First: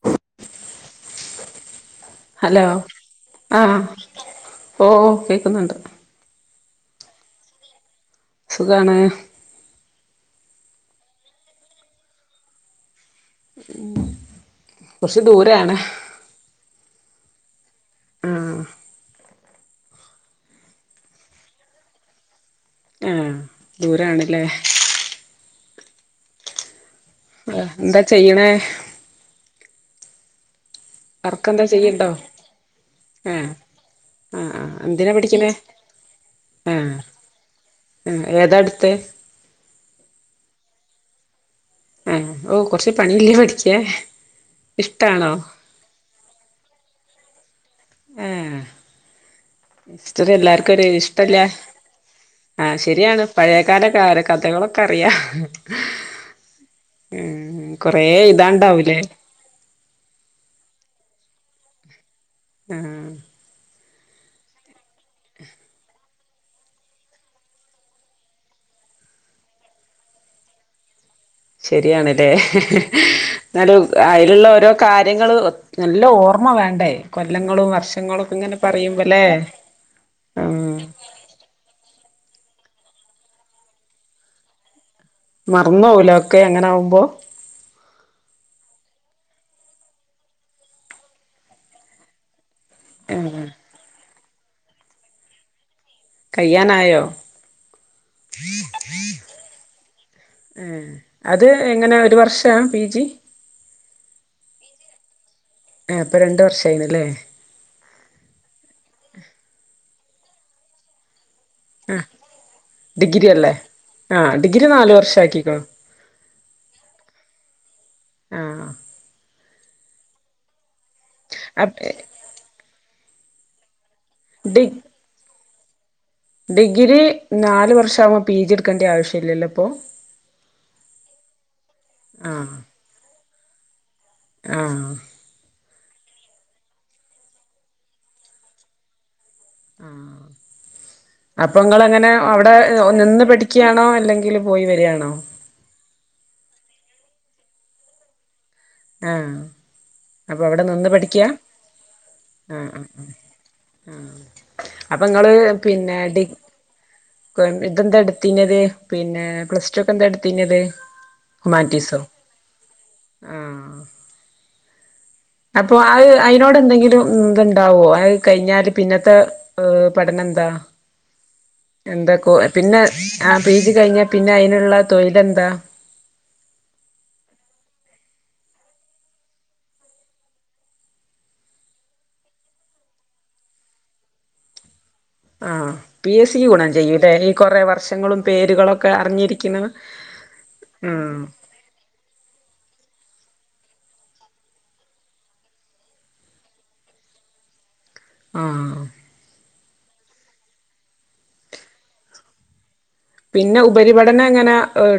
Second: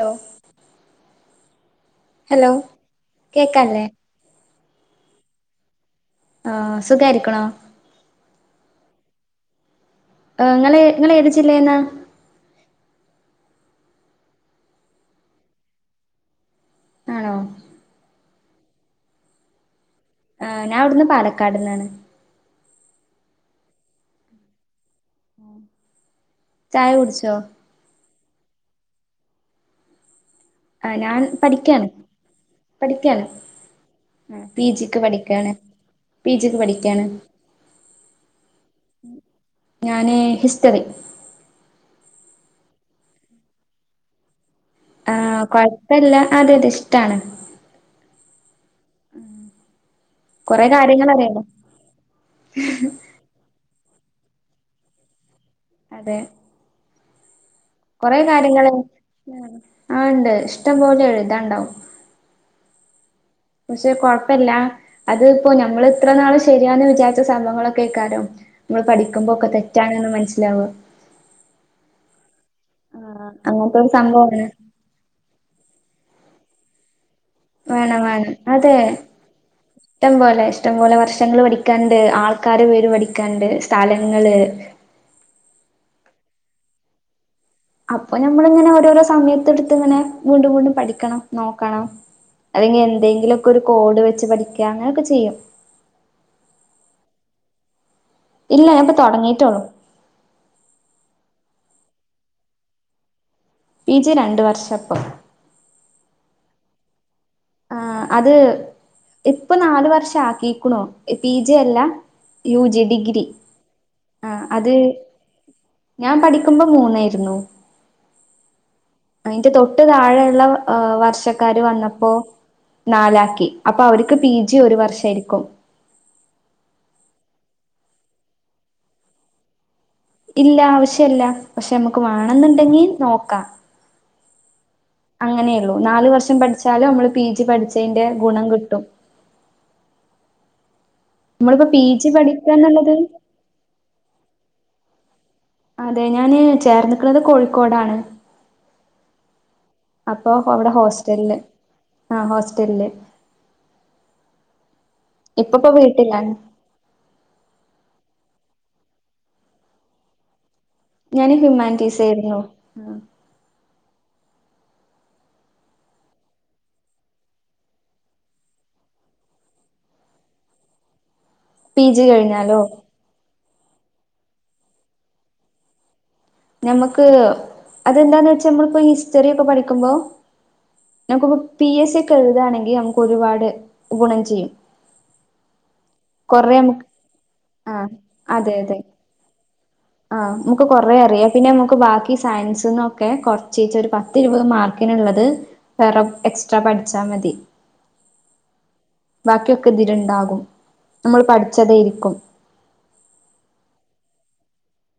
Hello hello ആ കേക്കല്ലേ ഓ കേക്കുന്നുണ്ട് ആഹ് സുഖായിരിക്കണോ സുഖാണ് ങ്ങള് ങ്ങള് ഏത് ജില്ലേന്ന കുറച്ച് ദൂരെണ് ആണോ ആഹ് ഏഹ് ഞാൻ ഇവിടുന്ന് പാലക്കാട്ന്നാണ് ആഹ് ദൂരാണ്ലേ ചായ കുടിച്ചോ ആഹ് എന്താ ചെയ്യ്ണേ ആഹ് ഞാൻ വർക്കെന്താ പഠിക്കാണ് ചെയ്യ്ണ്ടോ പഠിക്കാണ് ഏഹ് ആഹ് പി ജിക്ക് എന്തിനാ പഠിക്കാണ് പഠിക്ക്‌ണേ പി ജിക്ക് ആഹ് പഠിക്കാണ് ഏഹ് ഏതാ എട്ത്തേ ഞാന് ഹിസ്റ്ററി ആഹ് ഓഹ് കൊറച്ച് പണിയില്ലേ പഠിക്കാൻ ഇഷ്ടാണോ ആഹ് കൊയപ്പില്ല അതെ അതെ ഇഷ്ടാണ് ആഹ് ഹിസ്റ്ററി കൊറെ എല്ലാർക്കും ഒരു കാര്യങ്ങൾ ഇഷ്ടല്ലേ അറിയണം ആഹ് ശെരിയാണ് പഴയകാല കാര് കഥകളൊക്കറിയാ അതെ ഏഹ് കൊറെ കാര്യങ്ങള് ആഹ് ഇണ്ട് ഇഷ്ടം പോലെ എഴ്താന്ണ്ടാവും ആഹ് പക്ഷെ കൊഴപ്പില്ല അത്പ്പോ നമ്മൾ ഇത്രനാള് ശെരിയാെന്ന് വിചാരിച്ച സംഭവങ്ങളൊക്കായിക്കാരും നമ്മള് പഠിക്കുമ്പോക്കെ തെറ്റാണ്ന്ന് മനസ്സിലാവ ശെരിയാണ്ല്ലേ എന്നാലും അങ്ങനത്തൊരു സംഭവാണ് അയിലുള്ള ഓരോ കാര്യങ്ങള് നല്ല ഓർമ്മ വേണ്ടേ കൊല്ലങ്ങളും വേണം വർഷങ്ങളും വേണം ഒക്കെ ഇങ്ങനെ അതെ പറയുമ്പല്ലേ ഇഷ്ടം ആ പോലെ ഇഷ്ടം പോലെ വർഷങ്ങള് പഠി ക്കാന്ണ്ട് ആൾക്കാരെ പേര് പഠിക്കാന്ണ്ട് സ്ഥലങ്ങള് മറന്നോവൂലൊക്കെ അങ്ങനാവുമ്പൊ അപ്പൊ നമ്മളിങ്ങനെ ഓരോരോ സമയത്തെടുത്ത്ങ്ങനെ വീണ്ടും വീണ്ടും പഠിക്കണം നോക്കണം അല്ലെങ്കി ആ എന്തെങ്കിലൊക്കൊരു കോഡ് വെച്ച് പഠിക്ക അങ്ങനൊക്കെ ചെയ്യും കയ്യാനായോ ഇല്ല ഞാനിപ്പൊ തൊടങ്ങിട്ടോള്ളൂ ഏഹ് അത് എങ്ങനെ ഒരു വർഷാ പി ജി പി ജി രണ്ട് വർഷാപ്പൊ ഏ പ്പ രണ്ട് വർഷായിന് ല്ലേ ആഹ് അത് ഇപ്പൊ നല് വർഷാക്കിക്ക്‌ണു പി ജെ അല്ല ആ യു ജി ഡിഗ്രി ആ ആഹ് ഡിഗ്രി അത് നാല് വർഷം ആക്കിക്കോ ഞാൻ പഠിക്കുമ്പൊ മൂന്നായിരുന്നു ആഹ് അയിന്റെ തൊട്ട് താഴെയുള്ള് വർഷക്കാര് ആ വന്നപ്പോ നാലാക്കി അപ്പ അവര്ക്ക് പി ജി ഡി ഒരു വർഷായിരിക്കും ഡിഗ്രി നാല് വർഷാവു മ്പൊ പി ജി എടുക്കേണ്ട ആവശ്യല്ല ല്ലോ പ്പൊ ഇല്ല ആവശ്യല്ല പക്ഷെ നമുക്ക് ആ വേണന്ന്ണ്ടെങ്കി നോക്കാം ആഹ് അങ്ങനെയുള്ളൂ നാല് വർഷം പഠിച്ചാല് നമ്മള് പി ജി പഠിച്ചയിന്റെ ഗുണം കിട്ടും ആഹ് അപ്പൊ നമ്മളിപ്പോ പി ജി ഇങ്ങളെങ്ങനെ അവിടെ പഠിക്കാന്നുള്ളത് നിന്ന് പഠി ക്ക്‌ ആണോ അല്ലെങ്കില് പോയി വര് ആണോ അതെ ഞാന് ചേർന്ന്ക്ക്‌ണത് കോഴിക്കോടാണ് ആഹ് അപ്പൊ അവിടെ അവടെ നിന്ന് പഠിക്ക്യാ ഹോസ്റ്റല് ആഹ് ഹോസ്റ്റല് അപ്പങ്ങള് ഇപ്പപ്പോ പിന്നെ ഡി വീട്ടിലാണ് കൊയ് തെന്താ എട്ത്തീനത് പിന്നെ പ്ലസ് ടു ഒക്കെ എന്താ എടുത്തീനത് ഞാന് ഹുമാനിറ്റീസോ ഹുമാനിറ്റീസായിരുന്നു ഉമ് ആഹ് അപ്പൊ അത് അയിനോടെന്തെങ്കിലും ഇത്ണ്ടാവോ അത് കഴിഞ്ഞാല് പിന്നത്തെ ഏഹ് പഠനെന്താ പി ജി എന്താകൊ കഴിഞ്ഞാലോ പിന്നെ ആ പീ ജി കഴിഞ്ഞ പിന്നെ അയിന്ള്ള തൊഴിലെന്താ? ഞമ്മക്ക് അതെന്താന്ന് വെച്ചാ മ്മൾപ്പോ ഹിസ്റ്ററ്യൊക്കെ പഠിക്ക്മ്പോ ഞാങ്ങ്ക്പ്പോ പി എസ് സി ഒക്കെ എഴ്താണെങ്കി അമുക്ക് ഒരുപാട് ഗുണം ചെയ്യും. ആഹ് പി എസ് സിക്ക് കൊറേ ഗുണം നമുക്ക് ചെയ്യും ലേ ഈ കൊറേ ആ വർഷങ്ങളും പേര്കളൊക്കെ അറിഞ്ഞിരിക്ന്നത് ആഹ് മ്മുക്ക് കാെറേ അറിയാം പിന്നെമുക്ക് ബാകി ഈ സയൻസ്ന്നൊക്കെ കൊർച്ചീച്ചേ ഒര് പത്ത് ഇരുപത് മാർക്കിന്ള്ളത് വേറെം എക്സ്ട്രാ പഠ്ച്ചാമതി ആഹ് ബാക്ക്യൊക്കെ ഇതില്ണ്ടാകും നമ്മൾ പഠിച്ചെതെയ്രിക്കും പിന്നെ ഉപരിപഠനം എങ്ങനാ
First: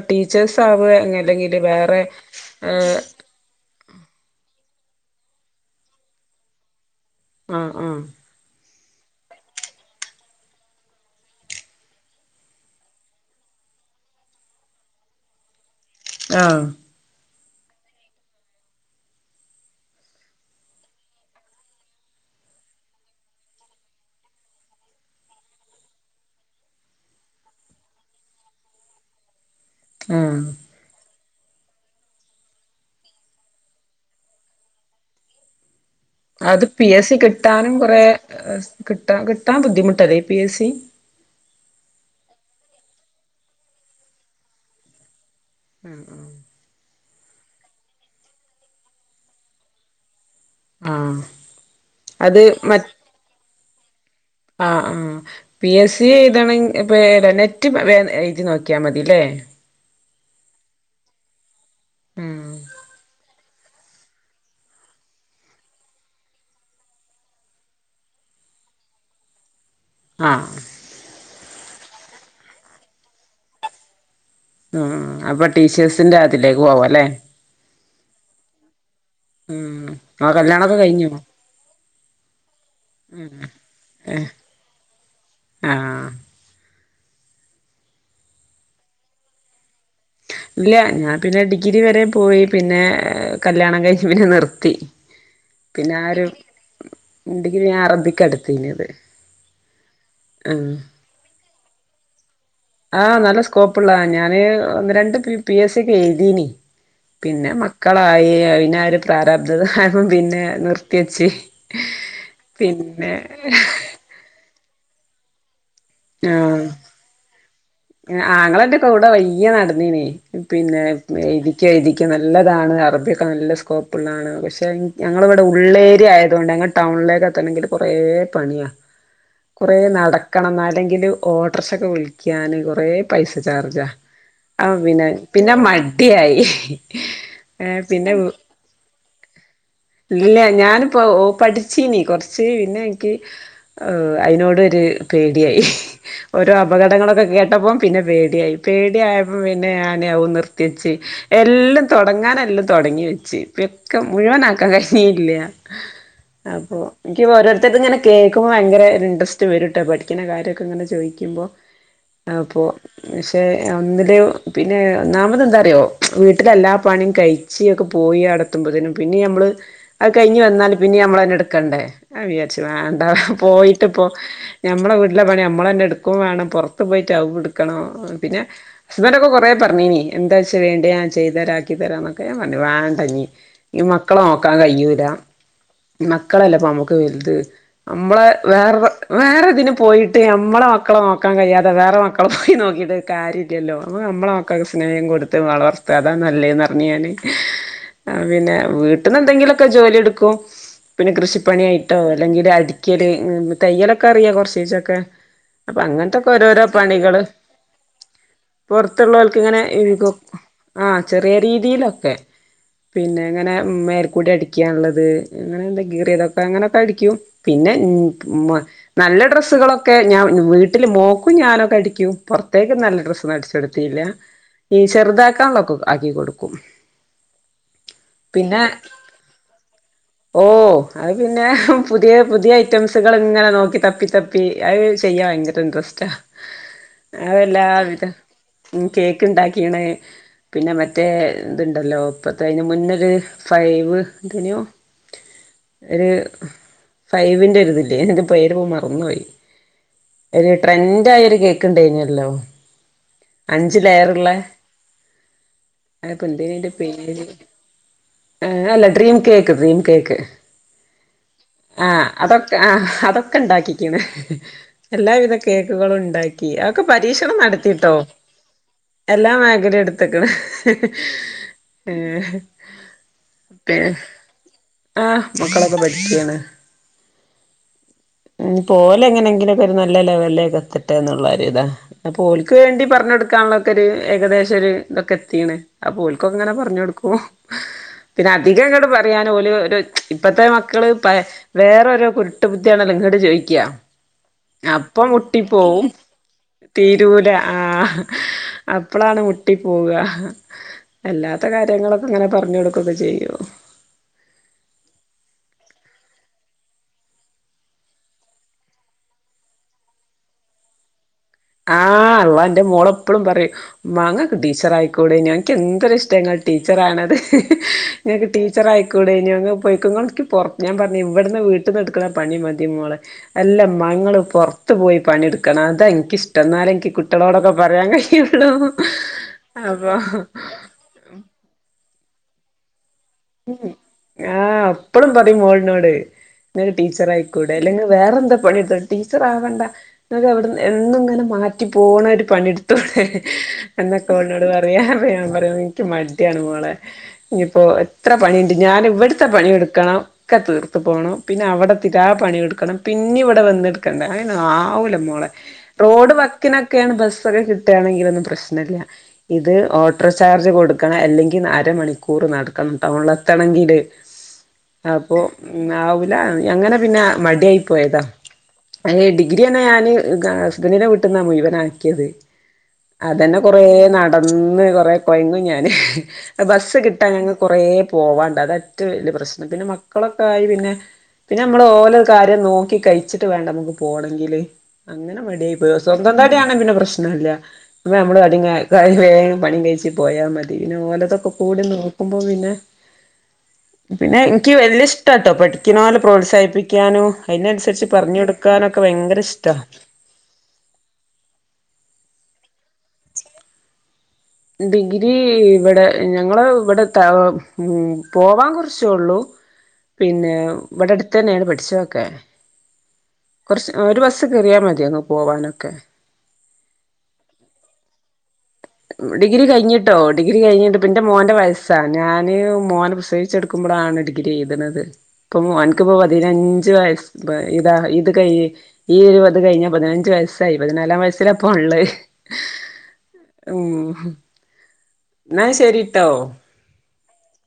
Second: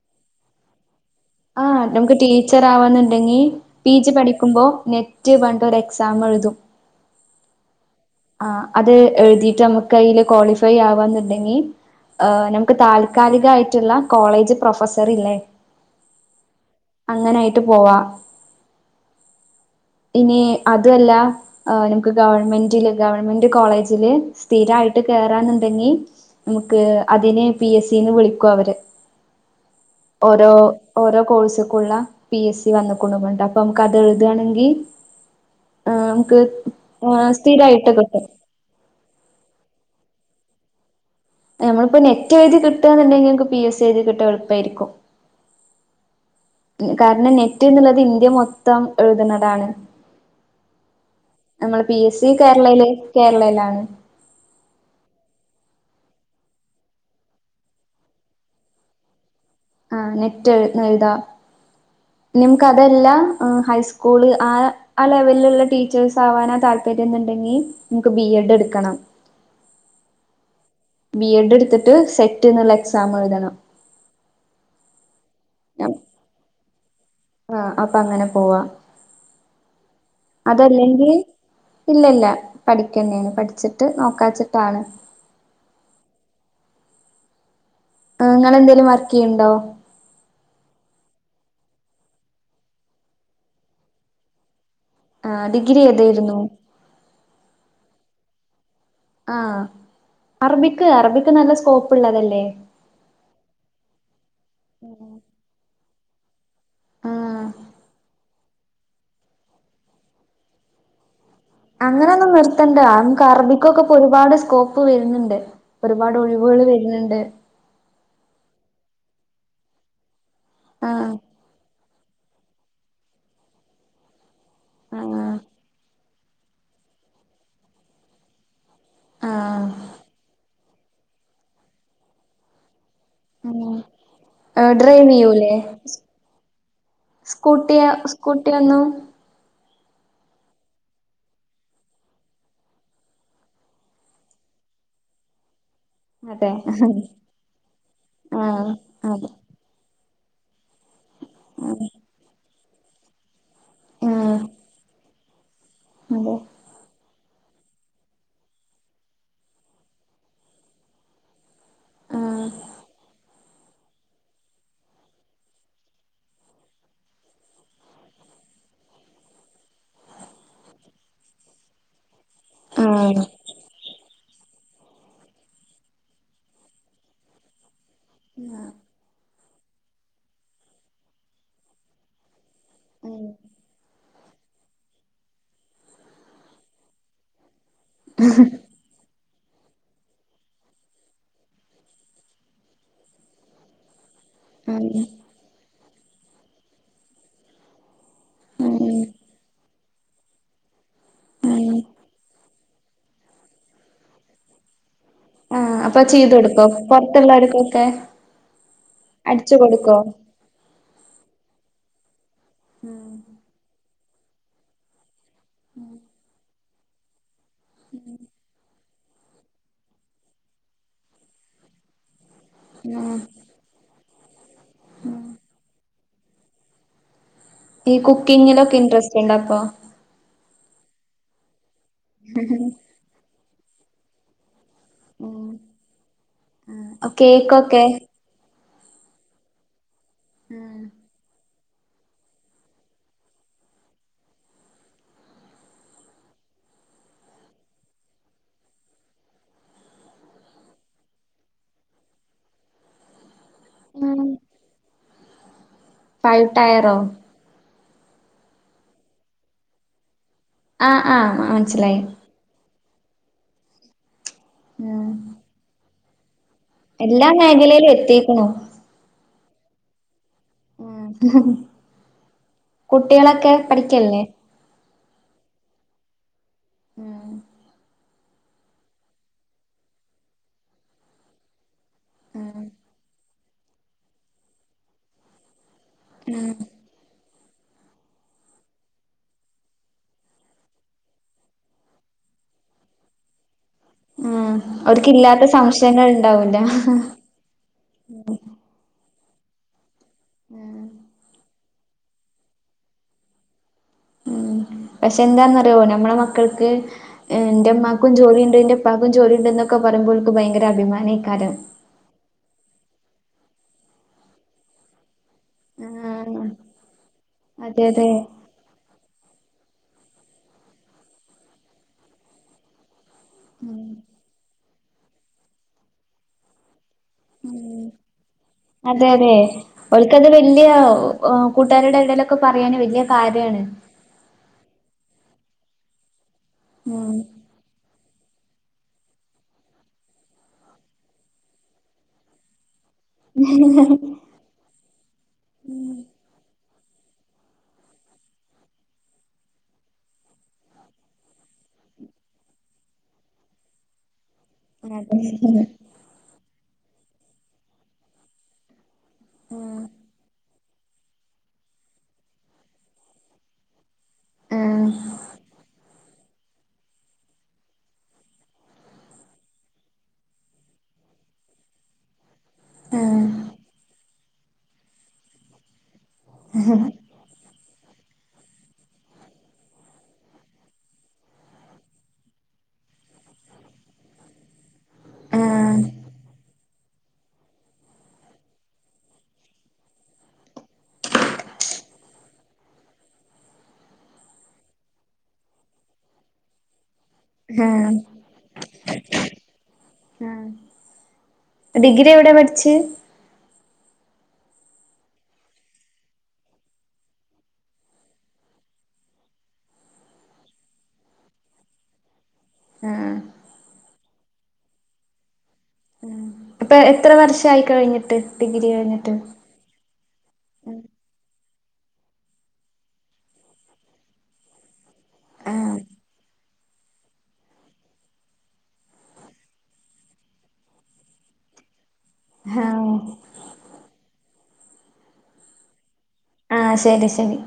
ടീച്ചേഴ്സ് ആവേങ്ങ ആഹ് നമുക്ക് ടീച്ചർ ആവാന്ന്ണ്ടെങ്കി പി ജി പഠിക്കുമ്പോ നെറ്റ് വണ്ടൊരു എക്സാം എഴുതും. ആഹ് ആഹ് ആഹ് അത് എഴ്തീട്ട് അമ്മക്ക് അയ്ല് കാേളിഫൈ ആവാന്ന്ണ്ടെങ്കി ഏഹ് നമ്ക്ക് താൽക്കാലികായ്റ്റ്ള്ള കോളേജ് പ്രൊഫസറ്ല്ലേ ആഹ് അങ്ങനായിട്ട് പോവാ ഇനി അതും അല്ലാ ആ ഞമ്ക്ക് ഗവൺമെന്റില് ഗവൺമെന്റ് കോളേജ്ല് സ്ഥിരായിട്ട് കേറാന്ന്ണ്ടെങ്കി നമുക്ക് അതിനെ പി എസ് സിന്ന് വിളിക്കു അവര്. ആഹ് ഓരോ ഓരോ കോഴ്സുക്കുള്ള പി എസ് സി വന്ന്ക്ക്ണു പണ്ട് അപ്പൊ അമക്ക് അത് എഴുതയാണെങ്കി അത് പി എസ് സി ഏഹ് കിട്ടാനും സ്ഥിരായിട്ട് കൊറേ കിട്ടും. ഏ കിട്ടാ കിട്ടാൻ ബുദ്ധിമുട്ടല്ലെ ഈ പി എസ് സി? നമ്മള്പ്പം നെറ്റ് എഴ്തി കിട്ടാന്ന്ണ്ടെങ്കി ക്ക് പി എസ് സി എഴ്തികിട്ടാ എള്പ്പായ്രിക്കും ഉം ആഹ് കാരണം നെറ്റ് എന്നുള്ളത് ഇന്ത്യ മൊത്തം എഴുതുന്നതാണ്. ആഹ് അമ്മള് പി എസ് സി അത് കേരളെല് മറ്റ് കേരളേലാണ്. ആഹ് ആഹ് പി എസ് സി എഴുതെണെങ്ക് പെ ഏഹ് നെറ്റ് വേം എഴ്തി നോക്ക്യാ മതി ലേ? ആഹ് നെറ്റ് എഴ് എഴുതാ ഉം നിമ്ക്ക് അതല്ല ഹൈസ്കൂള് ആഹ് ആ ലെവല്ല്ള്ള ടീച്ചേഴ്സ് ആവാനാതാല്പര്യംന്ന്ണ്ടെങ്കി നമ്ക്ക് ബി എഡ് എടുക്കണം. ആഹ് ബി എഡ് ട്ത്ത്ട്ട് സെറ്റ്ന്ന്ള്ളെ എക്സാമ്ഴ്തണം ആഹ് ആഹ് അപ്പ ടീച്ചേഴ്സിന്റെ അതിലേക്ക് പോവാ ലേ? ആഹ് അപ്പൊ അങ്ങനെ പോവാ. ഉം ങ്ങ് കല്യാണൊക്കെ കഴിഞ്ഞോ? അതല്ലെങ്കി ഇല്ല ഇല്ല പഠിക്കെനെയാണ് പഠിച്ചിട്ട് ഏഹ് നോക്കാച്ചിട്ടാണ്. ആഹ് ഏഹ് ങ്ങളെന്തേലും വർക്കെയ്യ്ൺണ്ടോ? ഇല്ല ഞാൻ പിന്നെ ഡിഗ്രി വരെ പോയി പിന്നെ കല്യാണം കഴിച് പിന്നെ നിർത്തി. ആ ഡിഗ്രി പിന്നെ ആരു ഏതായിരുന്നു ഉണ്ടക്ക് ഞാൻ അറബിക്കട്ത്തീഞത്. ആഹ് അറബിക്ക് അറബിക്ക് നല്ല സ്കോപ്പ്ള്ളതല്ലേ? ആഹ് നല്ല സ്കോപ്പ്ള്ളതാ ഞാന് ഒന്ന് രണ്ട് പീ പി എസ് സിക്കെ എയ്തീനി ആഹ് പിന്നെ മക്കളായി അയ്നര് പ്രാരാബ്ധത ആയപ്പോ പിന്നെ നിർത്ത്യെച്ച് അങ്ങനൊന്നും നിർത്തണ്ട ങ്ങക്ക് അറബിക്കൊക്കെ ഇപ്പാെ ഒരുപാട് സ്കോപ്പ് വെര്ന്ന്ണ്ട് ഒരുപാട് ഒഴിവുകൾ വര്ന്ന്ണ്ട്. ഏഹ് ആങ്ങളന്റെക്ക കൂടെ വൊയ്യേ നടന്നീനി പിന്നെ ആഹ് ചെഴ്തിക്കോ നല്ലതാണ്. അറബിയൊക്കെ നല്ല സ്കോപ്പ്ള്ളാണ് പക്ഷെ ആഹ് ഞങ്ങള്ടെ ഉള്ളേഏരിയ ആയതൊണ്ട് ഞങ്ങൾ ടൗണിലേക്കെത്തണെങ്കിൽ കൊറേപണിയാ. ആഹ് കൊറേ നടക്കണം എന്നല്ലെങ്കില് ഓട്ടർ ക്ഷക്കെ വിളിക്കാന് കൊറേ പൈസ ഉം ചാർജ ആ ഡ്രൈവ് പിന്നെ പിന്നെ ചെയ്യൂലേ മട്യായി. ഏ സ്കൂട്ടിയ പിന്നെ സ്കൂട്ടിയൊന്നും ഇല്ല ഞാന്പ്പോ ഓ പഠ്ച്ചീനി. കൊർച്ച് പിന്നെ ഇൻക്കീ. ഒ ഐനോടൊരു പോടിയി. അതെ ഓരോ അപകടങ്ങളൊക്കെ കേട്ട പ്പം പിന്നെ പേടിയായി ആഹ് അതെ പേടിയായപ്പം പിന്നെ ഞന് അതും നിർ ത്തെച്ച് എല്ലാം തൊടങ്ങാന് എല്ലാം തൊടങ്ങി വെച്ച്. പിന്നൊക്കെ ആഹ് മുഴുവനാക്കാൻ കഴിഞ്ഞീ- ല്യ അതെ ഹെ അപ്പൊ ഇപ്പോ ഓരോര്ത്തര്ത്ങ്ങനെ കേക്കുമ്പോ ഭയങ്കര ഇൻട്രസ്റ്റ് വരുട്ടൊ പഠിക്ക്ണ കാര്യൊക്കങ്ങനെ ചോയ്ക്യുമ്പൊ. ആഹ് അപ്പോ. [unintelligible] ഒന്നില് പിന്നെ ഒന്നാമതെന്താറിയോ വീട്ടിലെ എല്ലാ പണിയും കഴി ച്ചിയൊക്കെ പോയി അവിടെത്തുമ്പോത്തിനും പിന്നിം അമ്മള്. അത് കഴിഞ്ഞ് വന്നാല് പിന്നിം നമ്മളന്നെട്ക്കണ്ടേ ഞാൻ വിചാര് ച്ച് വാണ്ട ആഹ് പോയിട്ട്പ്പോ ഞമ്മളെ വീട്ടിലെ പണി നമ്മളൊന്നെ ഇട്ക്കും വാണം. പൊർത്ത് പോയി സ്റ്റൗ ആടുകണം പിന്നെ. ഹസ്ബൻറക്കെ കൊറെ പറഞ്ഞീനി എന്താച്ചൊയണ്ടി ഞാൻ ചെയ്തരാ ആക്കിത്തരാ എന്നൊക്കെ. പറഞ്ഞി വാണ്ടഞ്ഞി ആഹ് ഈ മക്ക ളെ നോക്കാൻ കയ്യൂല മക്കളല്ലപ്പം നമ്മക്ക് വൽത്. അമ്മളെ വേറെ വേറെതിന് പോയിട്ട് അമ്മളെ മക്കളെ നോക്കാ കഴിയാ വേറെ മക്കളെ പോയി നോക്കീട്ട് ഒരു കാര്യല്ലല്ലോ അമ്മള് അമ്മളെ മക്കക്ക് ആഹ് സ്നേഹം കൊട് ത്ത് വളർത്താ അതാ നല്ലേന്ന്റിഞ്ഞ്. ഞാന് പിന്നെ വീട്ട്ന്ന് എന്തെങ്കിലൊക്കെ ജോലി എട്ക്കും. പിന്നെ ആഹ് കൃഷിപ്പണിയായിട്ടോ അല്ലെങ്കില് അടി ക്കല് തയ്യലൊക്കെ അറിയാ കൊർച്ചീച്ചൊക്കെ ആഹ് അപ്പൊ അങ്ങൻത്തൊ ക്കി ക്കൊ ചെയ്ത് ഓരോരോ കൊടുക്കോ പണികള് പൊറത്തുള്ളവർക്കൊക്കെ അടിച്ചു പൊർത്ത്ള്ളോൽക്ക്ങ്ങനെ കൊടുക്കോ എഴ്തും. ആഹ് ചെറിയ രീതിയിലൊക്കെ പിന്നെ ഇങ്ങനെ മേൽക്കൂടെ അടിക്കാൻള്ളത്. അങ്ങനെന്ത കിറീതൊക്കെ അങ്ങനൊക്കെ അടിക്യും പിന്നെ ഇൻക്ക് മ നല്ല ഡ്രസ്സുകളൊക്കെ ഞാൻ വീട്ട്ല് മോക്കും ഞാനൊക്കെ അടിക്കും പൊർത്തേക്ക് നല്ല ആഹ് ഡ്രസ്സൊന്നും അടിച്ച് ടുത്തില്ല ഈ ചെർതാക്കാള്ളൊക്കെ ആക്കി കൊട്ക്കും. ഈ കുക്കിങ്ങിലൊക്കെ ഇൻണ്ട്രസ്റ്റ്ണ്ടപ്പം. ഓ അത് പിന്നെ പുതിയ പുതിയ ഐറ്റംസ്കള്ങ്ങനെ നോക്കി തപ്പി തപ്പി അഹ്. ചെയ്യാൻ ഉം ഭയങ്കര ഇൻട്രസ്റ്റാ ആഹ് കേക്കൊക്കെ അതെല്ലാവിധ ഉം കേക്ക്ണ്ടാക്കീണ് പിന്നെ മറ്റേ ത്ണ്ടല്ലോ ഇപ്പത്തഴിൻ്റെ മുന്നൊരു ഫൈവ് എന്തേനോ. ഒരു ഫൈവിൻ്റെ ഒരിത്‌ല്ലെ എന്തെ പേര്പ്പോ മർന്നോയി ഒരു ട്രെൻ്റായ ഒരു കേക്ക്ണ്ടേയിന്യല്ലോ? അഞ്ച് ഉം ലെയറ്ള്ളേ. ഐന്പ്പം ഫൈവ് എന്തേനി ഐന്റെ ടയറോ പേര് ഏ അല്ല ഡ്രീം കേക്ക് ഡ്രീം കേക്ക്. ആഹ് ആഹ് അ മനസ്സിലായി അതൊക്കെ ആ ഹ അതൊക്കെ ഇണ്ടാക്കീക്ക്ണ് ഹി ഹി ആഹ് എല്ലാവിധ കേ കേക്കുകളുണ്ടാക്കി ആക്കെ എല്ലാ പരീക്ഷണം മേഖലയിലും നടത്തീട്ടോ എത്തിക്കണു എല്ലാ മേഖലിം ഇട്ത്ത്ക്ക്ണ്. ഉം കുട്ടികളൊക്കെ ടേ പഠിക്കല്ലേ [unintelligible] ആ മക്കളൊക്കെ പഠിക്കാണ്. ഉം. ഉം ഓലെങ്ങനെങ്കിലും ഒരു നല്ല നൊലേക്ക് എത്തട്ടെ എന്നുള്ള ഒര്താ. അപ്പോ ഓൽക്ക് ആഹ് വേണ്ടി പറഞ്ഞൊട്ക്കാനുള്ളൊക്കെ ഒരു ഏകദേശൊര് ഇതൊക്കെ എത്തീക്ണ്. ആ അപ്പോ ഒൽക്കൊക്കങ്ങനെ ആഹ് പർഞ്ഞൊട്ക്കും. പിന്നെ അധികങ്ങട്ട് പറയാന് ഓല് ഒര് ഇപ്പത്തെ മക്കള് പയെ വേറോരോ കുരുട്ട് ബുദ്ധിയാണല്ലോ ഇങ്ങട്ട് ചോയ്ക്യാ. ഉം ഓര്ക്കില്ലാത്ത സംശയങ്ങള് ഇണ്ടാവൂല. ല ആ അപ്പളാണ് മുട്ടി പോവാ ഉം എല്ലാത്ത കാര്യങ്ങളൊക്കെങ്ങനെ പർഞ്ഞൊട്ക്കൊക്കെ ചെയ്യും. ഉം പക്ഷെ എന്താന്നറിയോ നമ്മളെ മക്കൾക്ക് എന്റെ ഇമ്മാക്കും ജോലി ഉണ്ട് എന്റെപ്പാക്കും ജോലി ഉണ്ട് എന്നൊക്കെ പറയുമ്പോൾ ഓൽക്ക് ഭയങ്കര അഭിമാനം ആയിരിക്കും ആഹ് അള്ളാ എൻ്റെ മോള എപ്പളും പറയും മങ്ങക്ക് ടീച്ചർ ആയിക്കൂടെ ഞനക്ക് എന്തൊര ഇഷ്ടങ്ങൾ ആഹ് ടീച്ചർ ആണത് അതെ അതെ ഞനക്ക് ടി ടിച്ചർ ആയിക്കൂടെ ഇനി ഒ പോയിക്ക പുറ ഞാൻ പറഞ്ഞു ഇവിടന്ന് വീട്ട നിന്ന് എടുക്കണ പണി മതി മോളെ അല്ല ഉം മ്മ ങ്ങൾ പുറത്ത് പോയി പണിെടുക്കണം അതെ എനിക്കിഷ്ടം എന്നാല എനിക്ക് കു കുട്ടളോടൊക്കെ ഉം പറയാൻ കഴുള്ളു അപ്പൊ. അ കൂട്ടുകാരുട എന്തങ്കിലും ലൊക്കെ പറയാന് വലിയ കാര്യമാണ്. ആഹ് അപ്പളുംപറയും മോളിനോട് ഇങ്ങക്ക് ടീച്ചർ ഉം ആയിക്കോ അ അല്ലെങ്കിൽവേറെ എന്താ പണി എടുത്ത ടീച്ചർ ആവണ്ട. അവിടെ എന്നും ഇങ്ങനെ മാറ്റി പോണ ഒരു പണിയെടുത്തോടെ. എന്നൊക്കെ ഒന്നോട് പറയാ ഞാൻ പറയുമ്പോ എനിക്ക് മടിയാണ് മോളെ ഇനിയിപ്പോ എത്ര പണിയുണ്ട് ഞാൻ ഇവിടുത്തെ പണിയെടുക്കണം. ഒക്കെ തീർത്ത് പോകണം പിന്നെ അവിടെ തിരാ പണിയെടുക്കണം പിന്നെ ഇവിടെ വന്നെടുക്കണ്ട ആയിനോ ആ ആവൂല അതെ മോളെ റോഡ് വക്കിനൊക്കെയാണ് ബസ്സൊക്കെ കിട്ടുകയാണെങ്കിൽ ഒന്നും പ്രശ്നമില്ല. ഇത് ഓട്ടോ ചാർജ് കൊടുക്കണം അല്ലെങ്കിൽ അരമണിക്കൂർ നടക്കണം ടൗണിലെത്തണെങ്കില്. ആഹ് അപ്പൊ ഇന്നാവൂല അങ്ങനെ പിന്നെ മടിയായി പോയതാ എ ഡിഗ്രി തന്നെ ഞാന് ഹസ്ബന്റിന്റെ വീട്ടിന്നാ മുഴുവൻ ആക്കിയത് ആഹ് അതന്നെ കൊറേ നടന്ന് കൊറേ കൊയങ്ങും ഞാന് ബസ്സ് കിട്ടാൻ കുറേ പോവാണ്ട് അതഏറ്റവും വലിയ പ്രശ്നം പിന്നെ മക്കളൊക്കെ ആയി പിന്നെ. പിന്നെ നമ്മള് ഓരോ കാര്യം നോക്കി കഴിച്ചിട്ട് വേണ്ട നമുക്ക് പോകണെങ്കില്. അങ്ങനെ മടിയായി പോയ ആഹ് സ്വന്തം തടിയാണെങ്കിൽ പിന്നെ പ്രശ്നംമല്ല അപ്പ നമ്മള് അടി പണി കഴിച്ചച്ച് പോയാൽ മതി പിന്നെ ഓലതൊക്കെ കൂടി നോ അപ്പം പിന്നെ പിന്നെ എനിക്ക് വലിയ ഇഷ്ട പഠിക്കുന്ന പോലെ പ്രോത്സാഹിപ്പിക്കാനോ. ആഹ് അതിനനുസരിച്ച് പറഞ്ഞഞ് ആഹ് കൊടുക്കാനൊക്കെ ഭയങ്കര ഇഷ്ട. ആഹ് ഡിഗ്രി എവിടെ പഠിച്ച. ഡിഗ്രി ഇവിടെ ഞങ്ങള് ഇവിടെ പോവാൻ കുറിച്ചുള്ളു. പിന്നെ ഇവിടെ അടുത്ത് തന്നെയടെ പഠിച്ചോക്കെ. ആഹ് കുറച്ച് ഒരു ബസ്സ് കേറിയാ മതി അങ്ങ് പോവാനൊക്കെ അപ്പൊ എത്ര വർഷയി കഴിഞ്ഞിട്ട്. ഡിഗ്രി കഴിഞ്ഞ് ഡിഗ്രി കഴിഞ്ഞിട്ട് കേട്ടോ ഡിഗ്രി കഴിഞ്ഞിട്ട് പിന്റെ മോന്റെ വയസ്സാ ഞാന് മോനെ പ്രസേവിച്ചെടുക്കുമ്പോഴാണ് ഡിഗ്രി ചെയ്തത്. ആഹ് ഇപ്പൊനക്ക്പ്പോ പതിനഞ്ച വയസ്സ് ഇതാ ഇത് കൈ ഈ ഒരു പത് കഴിഞ്ഞ പതിനഞ്ച വയസ്സായി പതിനാലാം വയസ്സില അപ്പ ഉള്ള. ആ. ളം എന്നാ ശരിട്ടോ. ആഹ. ശരി. ശരി.